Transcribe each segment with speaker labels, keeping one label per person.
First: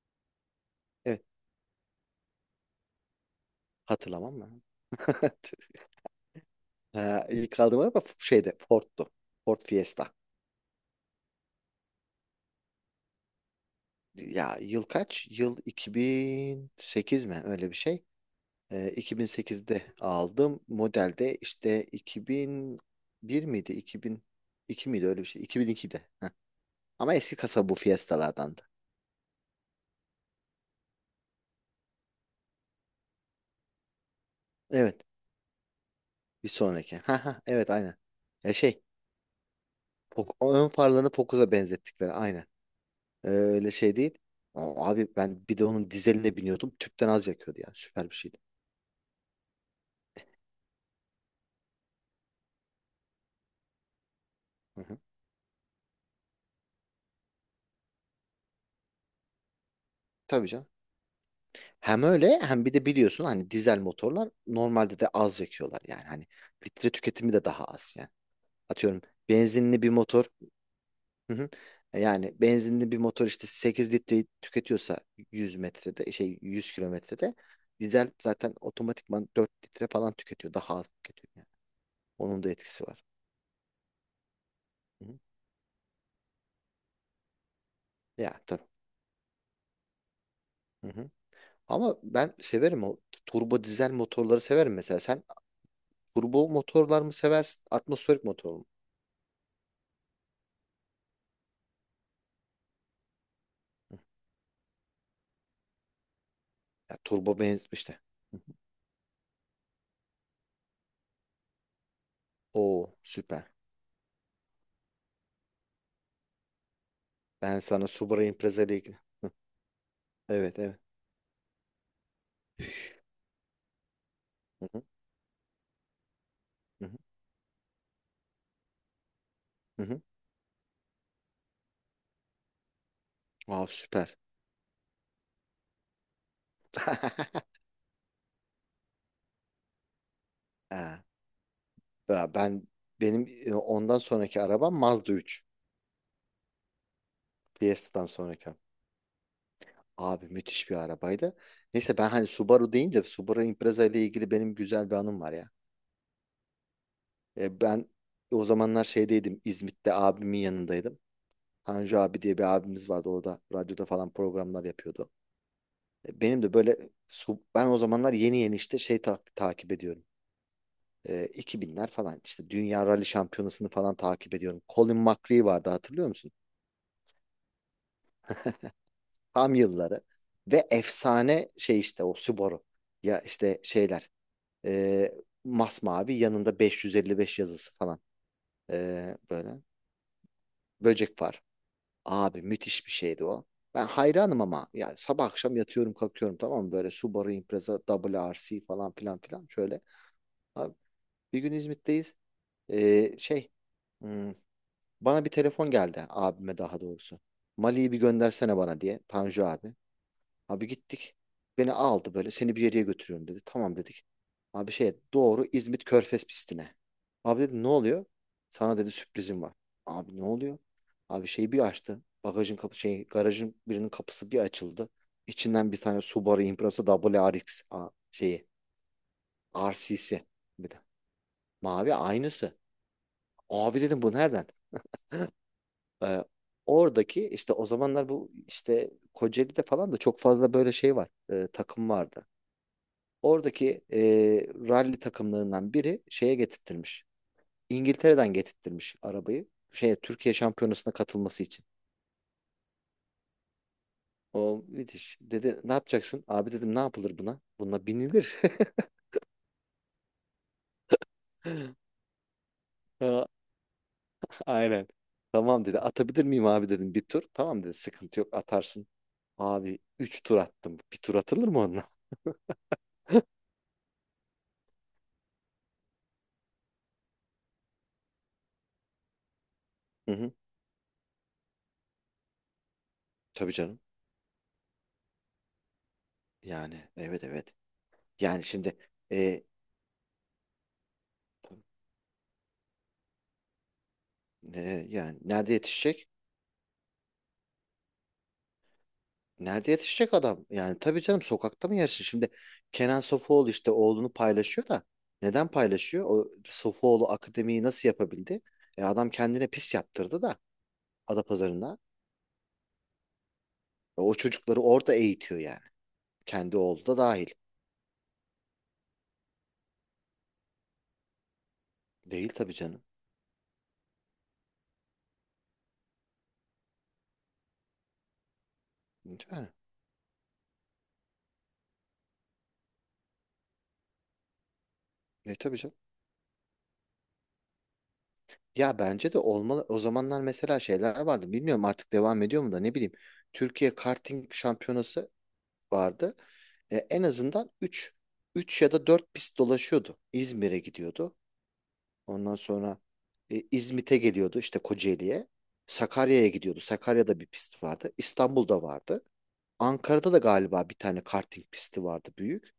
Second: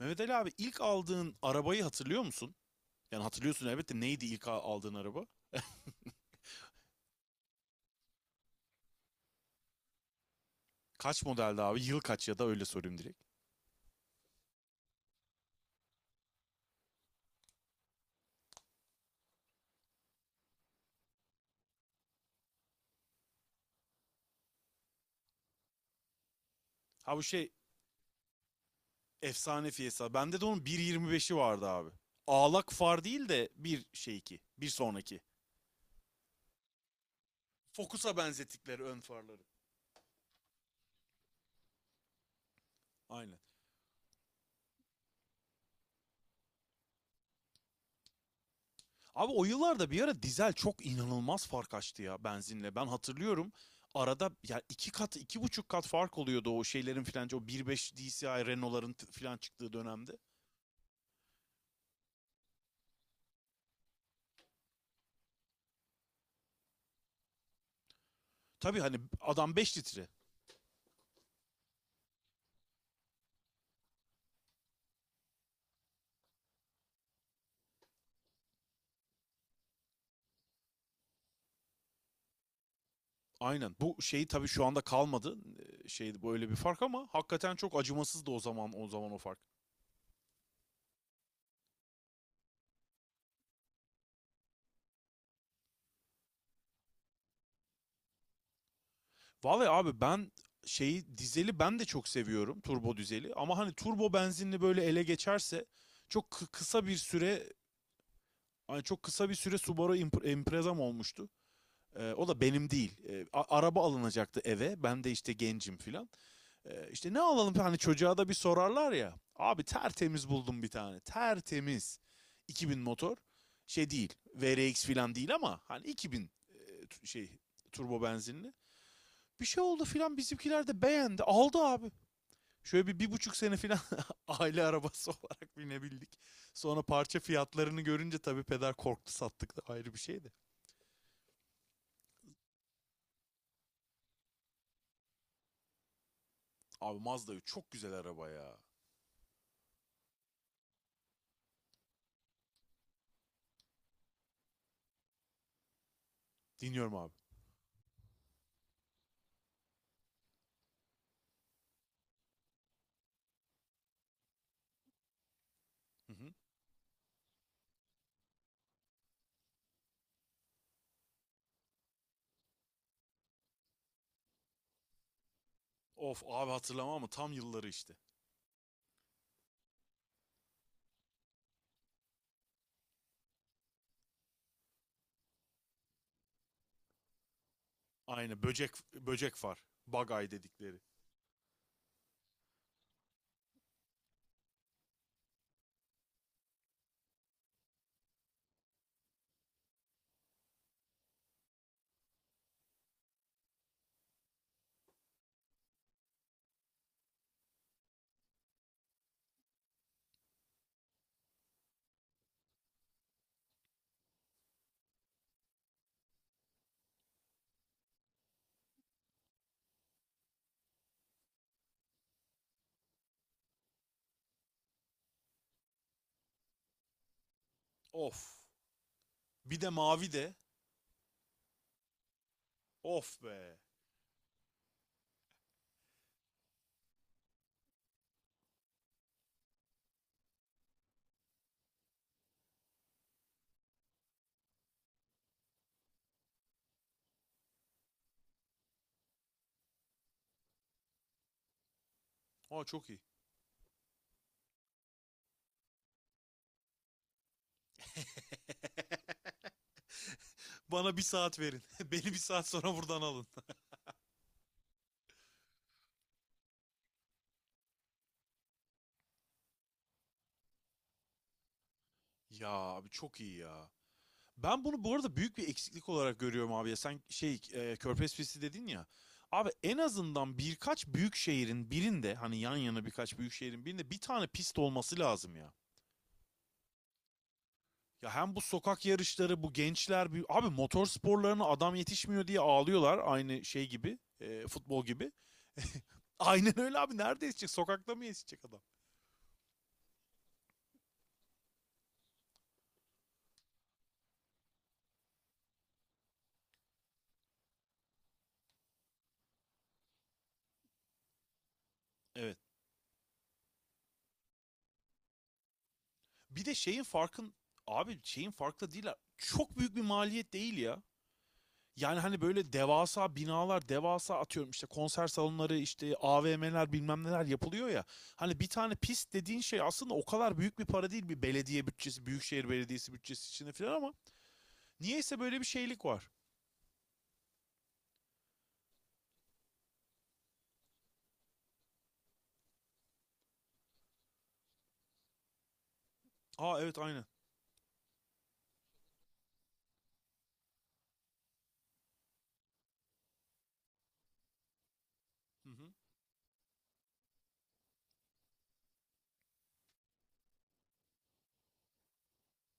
Speaker 1: Mehmet Ali abi, ilk
Speaker 2: Evet.
Speaker 1: aldığın arabayı hatırlıyor musun? Yani hatırlıyorsun elbette, neydi
Speaker 2: Hatırlamam
Speaker 1: ilk
Speaker 2: mı?
Speaker 1: aldığın araba?
Speaker 2: Ha, ilk aldığım araba şeyde Ford'tu. Ford Fiesta.
Speaker 1: Kaç modeldi abi? Yıl kaç, ya da öyle sorayım direkt.
Speaker 2: Ya yıl kaç? Yıl 2008 mi? Öyle bir şey. 2008'de aldım. Modelde işte 2001 miydi? 2002 miydi? Öyle bir şey. 2002'de. Heh. Ama
Speaker 1: Ha, bu
Speaker 2: eski
Speaker 1: şey,
Speaker 2: kasa bu Fiesta'lardandı.
Speaker 1: efsane Fiesta. Bende de onun 1.25'i vardı abi. Ağlak far değil de bir şey iki. Bir
Speaker 2: Evet.
Speaker 1: sonraki.
Speaker 2: Bir sonraki. Ha ha. Evet aynen.
Speaker 1: Focus'a
Speaker 2: Ya
Speaker 1: benzettikleri ön farları.
Speaker 2: Ön farlarını Focus'a benzettikleri aynen.
Speaker 1: Aynen.
Speaker 2: Öyle şey değil. Aa, abi ben bir de onun dizeline biniyordum. Tüpten az yakıyordu yani. Süper bir şeydi.
Speaker 1: Abi, o yıllarda bir ara dizel çok inanılmaz fark açtı ya benzinle. Ben hatırlıyorum arada ya
Speaker 2: Hı
Speaker 1: iki
Speaker 2: hı.
Speaker 1: kat, iki buçuk kat fark oluyordu o şeylerin filan, o 1.5 DCI Renault'ların filan çıktığı dönemde.
Speaker 2: Tabii canım. Hem öyle hem bir de biliyorsun hani dizel motorlar normalde de az yakıyorlar yani. Hani litre tüketimi de daha az yani.
Speaker 1: Tabii, hani
Speaker 2: Atıyorum
Speaker 1: adam 5
Speaker 2: benzinli bir
Speaker 1: litre.
Speaker 2: motor, hı hı. Yani benzinli bir motor işte 8 litreyi tüketiyorsa 100 metrede şey 100 kilometrede dizel zaten otomatikman 4 litre falan tüketiyor. Daha az tüketiyor yani. Onun da etkisi var.
Speaker 1: Aynen. Bu şeyi tabii şu anda
Speaker 2: Hı hı.
Speaker 1: kalmadı. Şey böyle bir fark, ama hakikaten çok acımasızdı o
Speaker 2: Ya tabii.
Speaker 1: zaman o zaman o fark.
Speaker 2: Hı hı. Ama ben severim o turbo dizel motorları severim mesela. Sen turbo motorlar mı seversin? Atmosferik motor mu?
Speaker 1: Vallahi abi, ben şeyi, dizeli ben de çok seviyorum, turbo dizeli, ama hani
Speaker 2: Hı.
Speaker 1: turbo benzinli böyle ele geçerse çok kısa bir
Speaker 2: Ya, turbo
Speaker 1: süre,
Speaker 2: benzin işte. Hı hı.
Speaker 1: hani çok kısa bir süre Subaru Impreza'm olmuştu. O da benim
Speaker 2: Oo
Speaker 1: değil.
Speaker 2: süper.
Speaker 1: Araba alınacaktı eve. Ben de işte gencim filan. İşte ne alalım,
Speaker 2: Ben
Speaker 1: hani
Speaker 2: sana
Speaker 1: çocuğa
Speaker 2: Subaru
Speaker 1: da bir
Speaker 2: Impreza ile
Speaker 1: sorarlar
Speaker 2: ilgili.
Speaker 1: ya.
Speaker 2: Hı.
Speaker 1: Abi, tertemiz
Speaker 2: Evet
Speaker 1: buldum bir
Speaker 2: evet.
Speaker 1: tane. Tertemiz. 2000 motor. Şey değil.
Speaker 2: Hı hı.
Speaker 1: VRX falan değil, ama hani 2000
Speaker 2: Hı hı.
Speaker 1: şey, turbo benzinli. Bir şey
Speaker 2: Hı
Speaker 1: oldu
Speaker 2: hı.
Speaker 1: filan, bizimkiler de beğendi. Aldı abi. Şöyle bir, bir buçuk sene
Speaker 2: Vav,
Speaker 1: filan
Speaker 2: süper.
Speaker 1: aile arabası olarak binebildik. Sonra parça fiyatlarını görünce tabii peder korktu, sattık, da ayrı bir şeydi.
Speaker 2: Ha. Ya benim ondan sonraki arabam Mazda 3.
Speaker 1: Abi, Mazda 3 çok güzel
Speaker 2: Fiesta'dan
Speaker 1: araba
Speaker 2: sonraki.
Speaker 1: ya.
Speaker 2: Abi müthiş bir arabaydı. Neyse ben hani Subaru deyince Subaru Impreza ile ilgili benim güzel bir anım var ya.
Speaker 1: Dinliyorum abi.
Speaker 2: Ben o zamanlar şeydeydim. İzmit'te abimin yanındaydım. Tanju abi diye bir abimiz vardı orada. Radyoda falan programlar yapıyordu.
Speaker 1: Hı hı.
Speaker 2: Benim de ben o zamanlar yeni yeni işte takip ediyorum. 2000'ler falan işte Dünya Rally Şampiyonası'nı falan takip ediyorum. Colin McRae vardı, hatırlıyor
Speaker 1: Of
Speaker 2: musun?
Speaker 1: abi, hatırlamam ama tam yılları işte.
Speaker 2: Tam yılları. Ve efsane şey işte o Subaru. Ya işte şeyler. E, Masmavi yanında 555 yazısı falan.
Speaker 1: Aynı, böcek böcek
Speaker 2: Böyle.
Speaker 1: var. Bagay dedikleri.
Speaker 2: Böcek var. Abi müthiş bir şeydi o. Ben hayranım ama yani sabah akşam yatıyorum kalkıyorum, tamam mı? Böyle Subaru Impreza Double RC falan filan filan şöyle. Abi bir gün İzmit'teyiz. Ee, şey hmm, bana bir telefon geldi, abime daha doğrusu. Mali'yi bir göndersene bana diye, Tanju abi. Abi gittik. Beni aldı böyle. Seni bir yere götürüyorum dedi. Tamam dedik. Abi doğru İzmit Körfez pistine. Abi dedi, ne oluyor? Sana dedi sürprizim var. Abi, ne oluyor? Abi şeyi bir açtı. Bagajın kapı şey Garajın birinin kapısı bir açıldı. İçinden bir tane Subaru Impreza WRX a-
Speaker 1: Of.
Speaker 2: şeyi
Speaker 1: Bir de
Speaker 2: R
Speaker 1: mavi
Speaker 2: RC'si,
Speaker 1: de.
Speaker 2: bir de. Mavi, aynısı.
Speaker 1: Of be.
Speaker 2: Abi dedim, bu nereden? Ee, Oradaki işte, o zamanlar bu işte Kocaeli'de falan da çok fazla böyle şey var, takım vardı. Oradaki rally takımlarından biri şeye getirttirmiş. İngiltere'den getirttirmiş arabayı. Türkiye şampiyonasına katılması için.
Speaker 1: Aa, çok iyi.
Speaker 2: O müthiş. Dedi, ne yapacaksın? Abi dedim, ne yapılır buna? Buna binilir.
Speaker 1: Bana bir saat verin. Beni bir saat sonra buradan alın.
Speaker 2: Ha, Aynen. Tamam dedi. Atabilir miyim abi dedim, bir tur. Tamam dedi. Sıkıntı yok, atarsın. Abi 3 tur attım. Bir tur atılır mı onunla?
Speaker 1: Ya abi, çok iyi ya. Ben bunu bu arada büyük bir eksiklik olarak görüyorum abi ya. Sen şey, Körfez Pisti dedin ya. Abi, en
Speaker 2: Hı hı.
Speaker 1: azından birkaç büyük şehrin birinde, hani yan yana, birkaç büyük
Speaker 2: Tabii
Speaker 1: şehrin
Speaker 2: canım.
Speaker 1: birinde bir tane pist olması lazım ya.
Speaker 2: Yani evet, evet.
Speaker 1: Ya, hem bu
Speaker 2: Yani şimdi
Speaker 1: sokak yarışları,
Speaker 2: e,
Speaker 1: bu gençler, abi motor sporlarına adam yetişmiyor diye ağlıyorlar, aynı şey gibi, futbol gibi.
Speaker 2: yani nerede yetişecek?
Speaker 1: Aynen öyle abi, nerede yetişecek, sokakta mı yetişecek adam?
Speaker 2: Nerede yetişecek adam? Yani tabii canım, sokakta mı yersin? Şimdi Kenan Sofuoğlu işte oğlunu paylaşıyor da, neden paylaşıyor? O Sofuoğlu akademiyi nasıl yapabildi? Adam kendine pis yaptırdı da Adapazarı'na.
Speaker 1: Evet.
Speaker 2: O çocukları orada eğitiyor yani.
Speaker 1: Bir de
Speaker 2: Kendi
Speaker 1: şeyin
Speaker 2: oğlu da dahil.
Speaker 1: farkın abi şeyin farklı değil. Çok büyük bir maliyet değil ya. Yani hani
Speaker 2: Değil
Speaker 1: böyle
Speaker 2: tabii canım.
Speaker 1: devasa binalar, devasa, atıyorum işte konser salonları, işte AVM'ler, bilmem neler yapılıyor ya. Hani bir tane pist dediğin
Speaker 2: Yani,
Speaker 1: şey aslında o kadar büyük bir para değil, bir belediye bütçesi, büyükşehir belediyesi bütçesi içinde falan ama niyeyse böyle bir
Speaker 2: tabii canım.
Speaker 1: şeylik var.
Speaker 2: Ya bence de olmalı. O zamanlar mesela şeyler vardı. Bilmiyorum artık devam ediyor mu da ne bileyim. Türkiye Karting Şampiyonası vardı.
Speaker 1: Aa, evet,
Speaker 2: En
Speaker 1: aynen.
Speaker 2: azından üç ya da 4 pist dolaşıyordu. İzmir'e gidiyordu. Ondan sonra İzmit'e geliyordu işte, Kocaeli'ye.
Speaker 1: Hı hı.
Speaker 2: Sakarya'ya gidiyordu. Sakarya'da bir pist vardı. İstanbul'da vardı. Ankara'da da galiba bir tane karting pisti vardı, büyük.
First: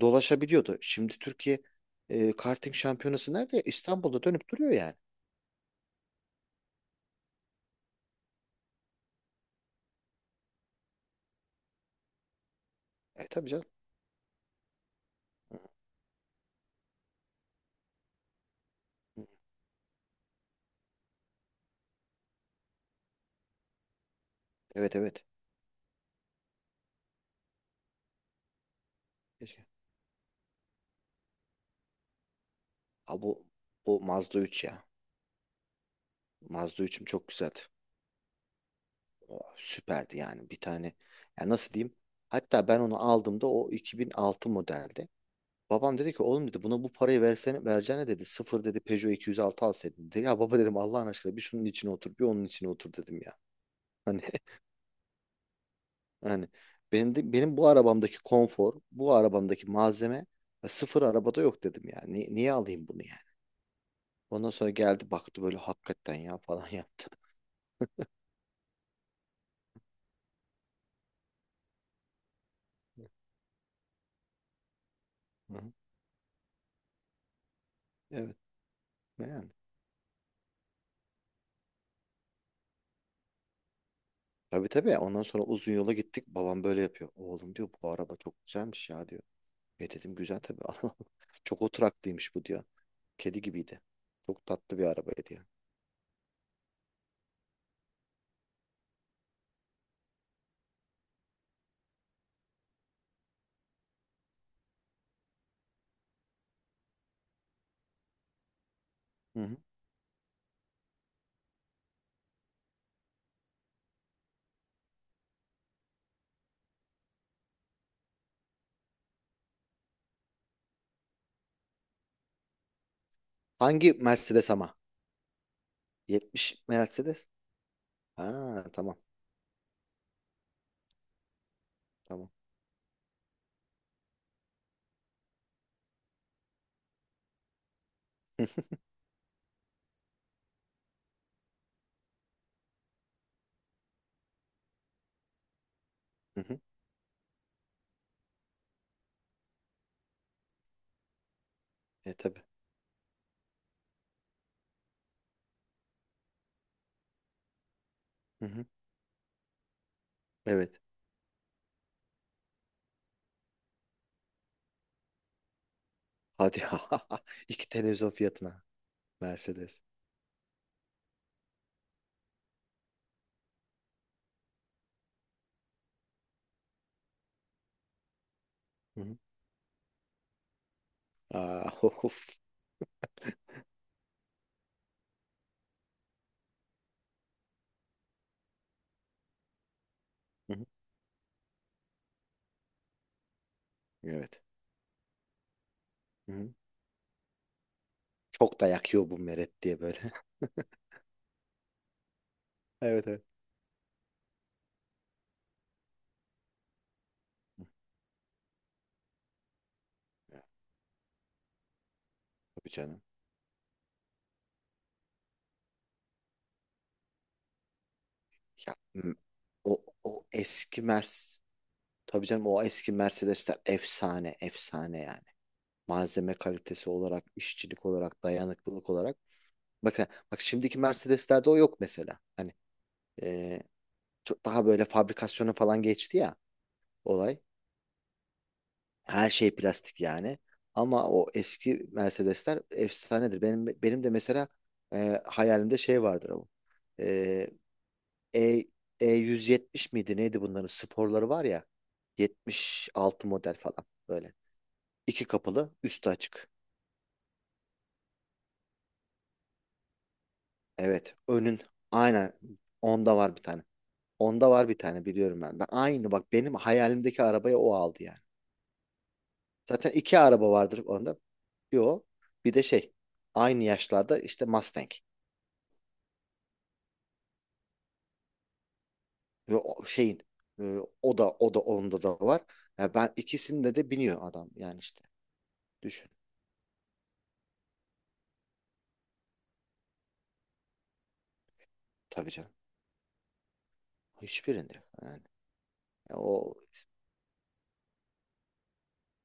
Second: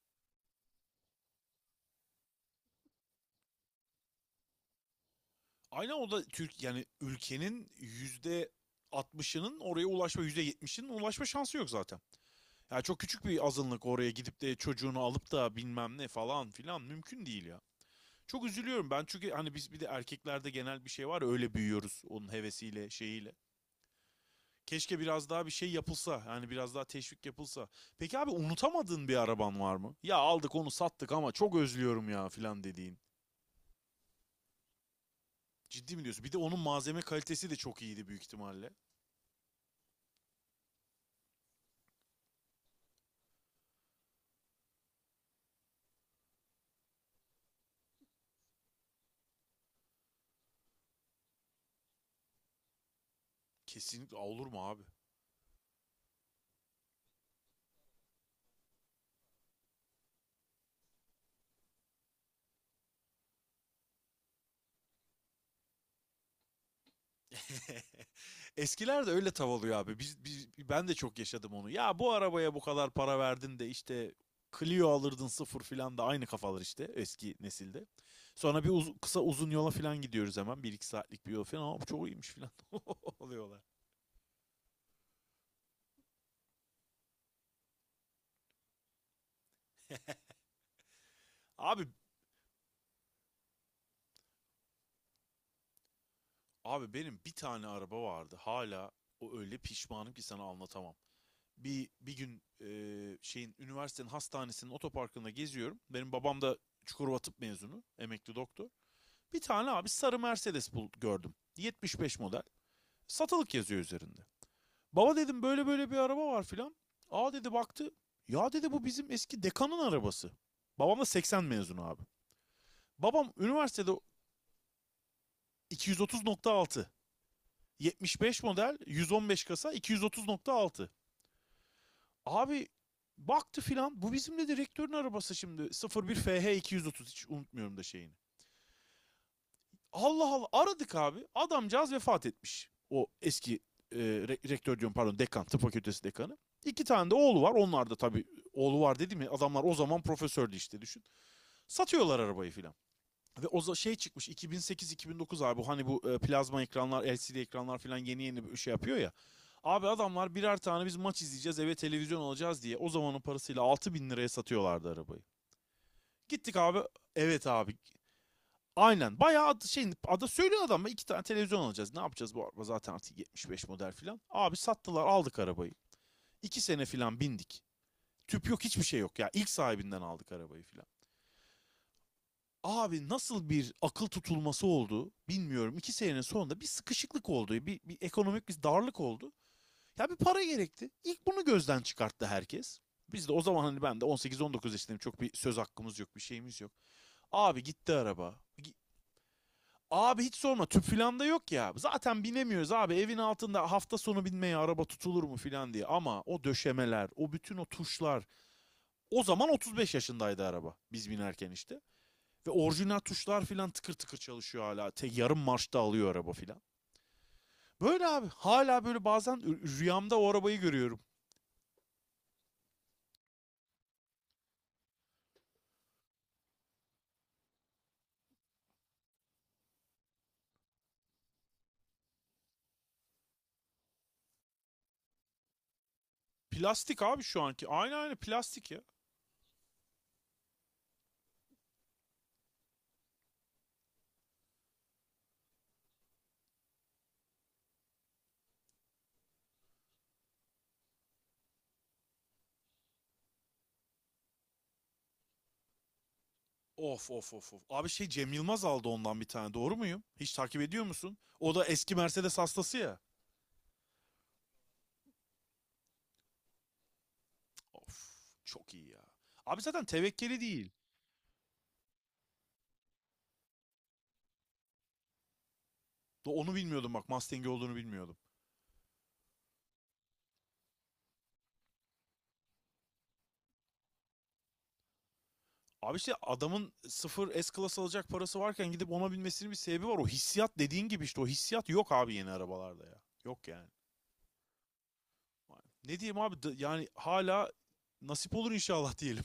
Speaker 2: Dolaşabiliyordu. Şimdi Türkiye karting şampiyonası nerede? İstanbul'da dönüp duruyor yani.
Speaker 1: Aynen, o da Türk, yani ülkenin yüzde 60'ının oraya ulaşma, yüzde 70'inin ulaşma şansı yok zaten. Ya, çok küçük bir
Speaker 2: Tabii canım.
Speaker 1: azınlık oraya gidip de çocuğunu alıp da bilmem ne falan filan, mümkün değil ya. Çok üzülüyorum ben, çünkü hani biz bir de erkeklerde genel bir şey var ya, öyle büyüyoruz, onun hevesiyle, şeyiyle.
Speaker 2: Evet
Speaker 1: Keşke
Speaker 2: evet.
Speaker 1: biraz daha bir şey yapılsa, yani biraz daha teşvik yapılsa. Peki abi, unutamadığın bir araban
Speaker 2: Keşke.
Speaker 1: var mı? Ya, aldık onu, sattık ama çok özlüyorum ya filan dediğin.
Speaker 2: Ha, bu, bu Mazda 3 ya.
Speaker 1: Ciddi mi diyorsun? Bir de onun
Speaker 2: Mazda
Speaker 1: malzeme
Speaker 2: üçüm çok
Speaker 1: kalitesi de
Speaker 2: güzeldi.
Speaker 1: çok iyiydi büyük ihtimalle.
Speaker 2: Oh, süperdi yani, bir tane. Ya nasıl diyeyim? Hatta ben onu aldığımda o 2006 modelde. Babam dedi ki, oğlum dedi, buna bu parayı versene vereceğine dedi. Sıfır dedi, Peugeot 206 alsaydın dedi. Ya baba dedim, Allah'ın aşkına bir şunun içine otur, bir onun içine otur dedim ya.
Speaker 1: Kesinlikle,
Speaker 2: Hani
Speaker 1: olur mu abi?
Speaker 2: hani benim bu arabamdaki konfor, bu arabamdaki malzeme ve sıfır arabada yok dedim ya. Niye alayım bunu yani? Ondan sonra geldi baktı böyle, hakikaten ya falan yaptı.
Speaker 1: Eskiler de öyle tav oluyor abi. Ben de çok yaşadım onu. Ya, bu arabaya bu kadar para verdin de işte Clio alırdın sıfır
Speaker 2: Hı.
Speaker 1: filan, da aynı kafalar işte eski nesilde.
Speaker 2: Evet.
Speaker 1: Sonra bir kısa
Speaker 2: Yani.
Speaker 1: uzun yola filan gidiyoruz hemen. Bir iki saatlik bir yol filan. Ama çok iyiymiş filan oluyorlar.
Speaker 2: Tabii tabii. Ondan sonra uzun yola gittik. Babam böyle yapıyor. Oğlum diyor, bu araba çok güzelmiş ya diyor. Dedim güzel tabii ama çok
Speaker 1: Abi
Speaker 2: oturaklıymış bu diyor. Kedi gibiydi. Çok tatlı bir araba diyor.
Speaker 1: abi benim bir tane araba vardı. Hala o öyle pişmanım ki sana anlatamam. Bir gün, şeyin, üniversitenin hastanesinin otoparkında geziyorum. Benim babam da Çukurova Tıp mezunu, emekli doktor. Bir
Speaker 2: Hı hı.
Speaker 1: tane abi, sarı Mercedes bul gördüm. 75 model. Satılık yazıyor üzerinde. Baba dedim, böyle böyle bir araba var filan. Aa dedi, baktı. Ya dedi, bu bizim eski dekanın arabası. Babam da 80 mezunu abi. Babam üniversitede
Speaker 2: Hangi Mercedes ama? 70
Speaker 1: 230.6.
Speaker 2: Mercedes?
Speaker 1: 75
Speaker 2: Ha,
Speaker 1: model,
Speaker 2: tamam
Speaker 1: 115 kasa 230.6.
Speaker 2: tamam.
Speaker 1: Abi, baktı filan, bu bizim de direktörün arabası. Şimdi, 01 FH 230, hiç unutmuyorum da şeyini. Allah Allah, aradık abi. Adamcağız vefat etmiş. O eski e, rektör, diyorum pardon, dekan, tıp fakültesi dekanı.
Speaker 2: Hı hı.
Speaker 1: İki tane de oğlu var. Onlar da tabii, oğlu var dedi mi adamlar, o zaman profesördü işte, düşün. Satıyorlar
Speaker 2: Tabii.
Speaker 1: arabayı filan. Ve o şey çıkmış, 2008-2009, abi hani bu plazma ekranlar, LCD ekranlar filan yeni
Speaker 2: Hı
Speaker 1: yeni bir
Speaker 2: hı.
Speaker 1: şey yapıyor ya. Abi, adamlar birer
Speaker 2: Evet.
Speaker 1: tane biz maç izleyeceğiz, eve televizyon alacağız diye, o zamanın parasıyla 6 bin liraya satıyorlardı arabayı. Gittik
Speaker 2: Hadi ya.
Speaker 1: abi, evet
Speaker 2: İki
Speaker 1: abi,
Speaker 2: televizyon fiyatına
Speaker 1: aynen. Bayağı
Speaker 2: Mercedes.
Speaker 1: şey, ada söylüyor, adama iki tane televizyon alacağız, ne yapacağız bu araba, zaten artık 75 model falan. Abi, sattılar, aldık arabayı. İki sene falan bindik. Tüp yok, hiçbir şey
Speaker 2: Hı hı.
Speaker 1: yok ya. İlk sahibinden aldık arabayı falan.
Speaker 2: Aa, of.
Speaker 1: Abi, nasıl bir akıl tutulması oldu bilmiyorum. İki senenin sonunda bir sıkışıklık oldu. Bir ekonomik bir darlık oldu. Ya, bir para
Speaker 2: Hı hı.
Speaker 1: gerekti. İlk bunu gözden çıkarttı herkes. Biz de o zaman hani, ben de
Speaker 2: Evet.
Speaker 1: 18-19 yaşındayım. Çok bir söz hakkımız yok, bir
Speaker 2: Hı hı.
Speaker 1: şeyimiz yok. Abi, gitti araba.
Speaker 2: Çok da yakıyor bu meret diye, böyle.
Speaker 1: Abi, hiç sorma, tüp filan da yok ya. Zaten binemiyoruz abi,
Speaker 2: Evet
Speaker 1: evin
Speaker 2: evet.
Speaker 1: altında hafta sonu binmeye araba tutulur mu filan diye. Ama o döşemeler, o bütün o
Speaker 2: Hı.
Speaker 1: tuşlar. O zaman 35
Speaker 2: Ya,
Speaker 1: yaşındaydı araba biz binerken işte. Ve
Speaker 2: tabii
Speaker 1: orijinal
Speaker 2: canım.
Speaker 1: tuşlar filan tıkır tıkır çalışıyor hala. Te yarım marşta alıyor araba filan. Böyle abi,
Speaker 2: Ya,
Speaker 1: hala böyle bazen
Speaker 2: O,
Speaker 1: rüyamda
Speaker 2: o
Speaker 1: o arabayı
Speaker 2: eski
Speaker 1: görüyorum.
Speaker 2: Mercedes. Tabii canım, o eski Mercedesler efsane, efsane yani. Malzeme kalitesi olarak, işçilik olarak, dayanıklılık olarak. Bakın, bak şimdiki Mercedeslerde o yok mesela. Hani e, çok daha böyle fabrikasyona falan geçti ya
Speaker 1: Plastik abi
Speaker 2: olay.
Speaker 1: şu anki. Aynı plastik ya.
Speaker 2: Her şey plastik yani. Ama o eski Mercedesler efsanedir. Benim de mesela hayalimde şey vardır o. E, E170 miydi neydi, bunların sporları var ya, 76 model falan böyle. İki kapılı, üstü açık.
Speaker 1: Of of of of. Abi şey, Cem Yılmaz aldı ondan bir tane. Doğru muyum? Hiç takip ediyor
Speaker 2: Evet
Speaker 1: musun? O
Speaker 2: önün,
Speaker 1: da eski
Speaker 2: aynen,
Speaker 1: Mercedes hastası ya.
Speaker 2: onda var bir tane. Onda var bir tane, biliyorum ben. Ben aynı bak, benim hayalimdeki arabayı o
Speaker 1: Of,
Speaker 2: aldı yani.
Speaker 1: çok iyi ya. Abi, zaten
Speaker 2: Zaten iki
Speaker 1: tevekkeli
Speaker 2: araba
Speaker 1: değil.
Speaker 2: vardır onda. Bir o, bir de şey aynı yaşlarda işte Mustang,
Speaker 1: Onu bilmiyordum bak, Mustang'i olduğunu bilmiyordum.
Speaker 2: ve o şeyin o da onda da var. Ya ben, ikisinde de biniyor adam yani işte
Speaker 1: Abi,
Speaker 2: düşün.
Speaker 1: işte adamın sıfır S-Class alacak parası varken gidip ona binmesinin bir sebebi var. O hissiyat, dediğin gibi işte, o hissiyat yok abi yeni
Speaker 2: Tabii canım.
Speaker 1: arabalarda ya. Yok yani.
Speaker 2: Hiçbirinde yok yani.
Speaker 1: Ne
Speaker 2: Ya
Speaker 1: diyeyim abi, yani hala nasip olur inşallah diyelim.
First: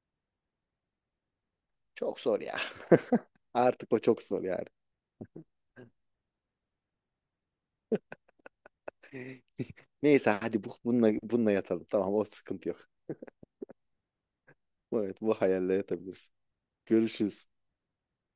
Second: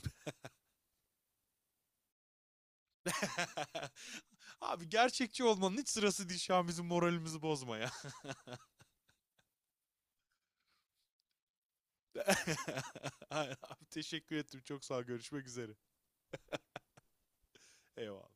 Speaker 2: çok zor ya. Artık o çok zor yani.
Speaker 1: Abi, gerçekçi olmanın hiç sırası değil şu an, bizim moralimizi bozma ya.
Speaker 2: Neyse hadi bununla yatalım. Tamam, o sıkıntı yok.
Speaker 1: Aynen abi, teşekkür ettim. Çok sağ ol.
Speaker 2: Evet, bu
Speaker 1: Görüşmek üzere.
Speaker 2: hayalle yatabiliriz. Görüşürüz.
Speaker 1: Eyvallah.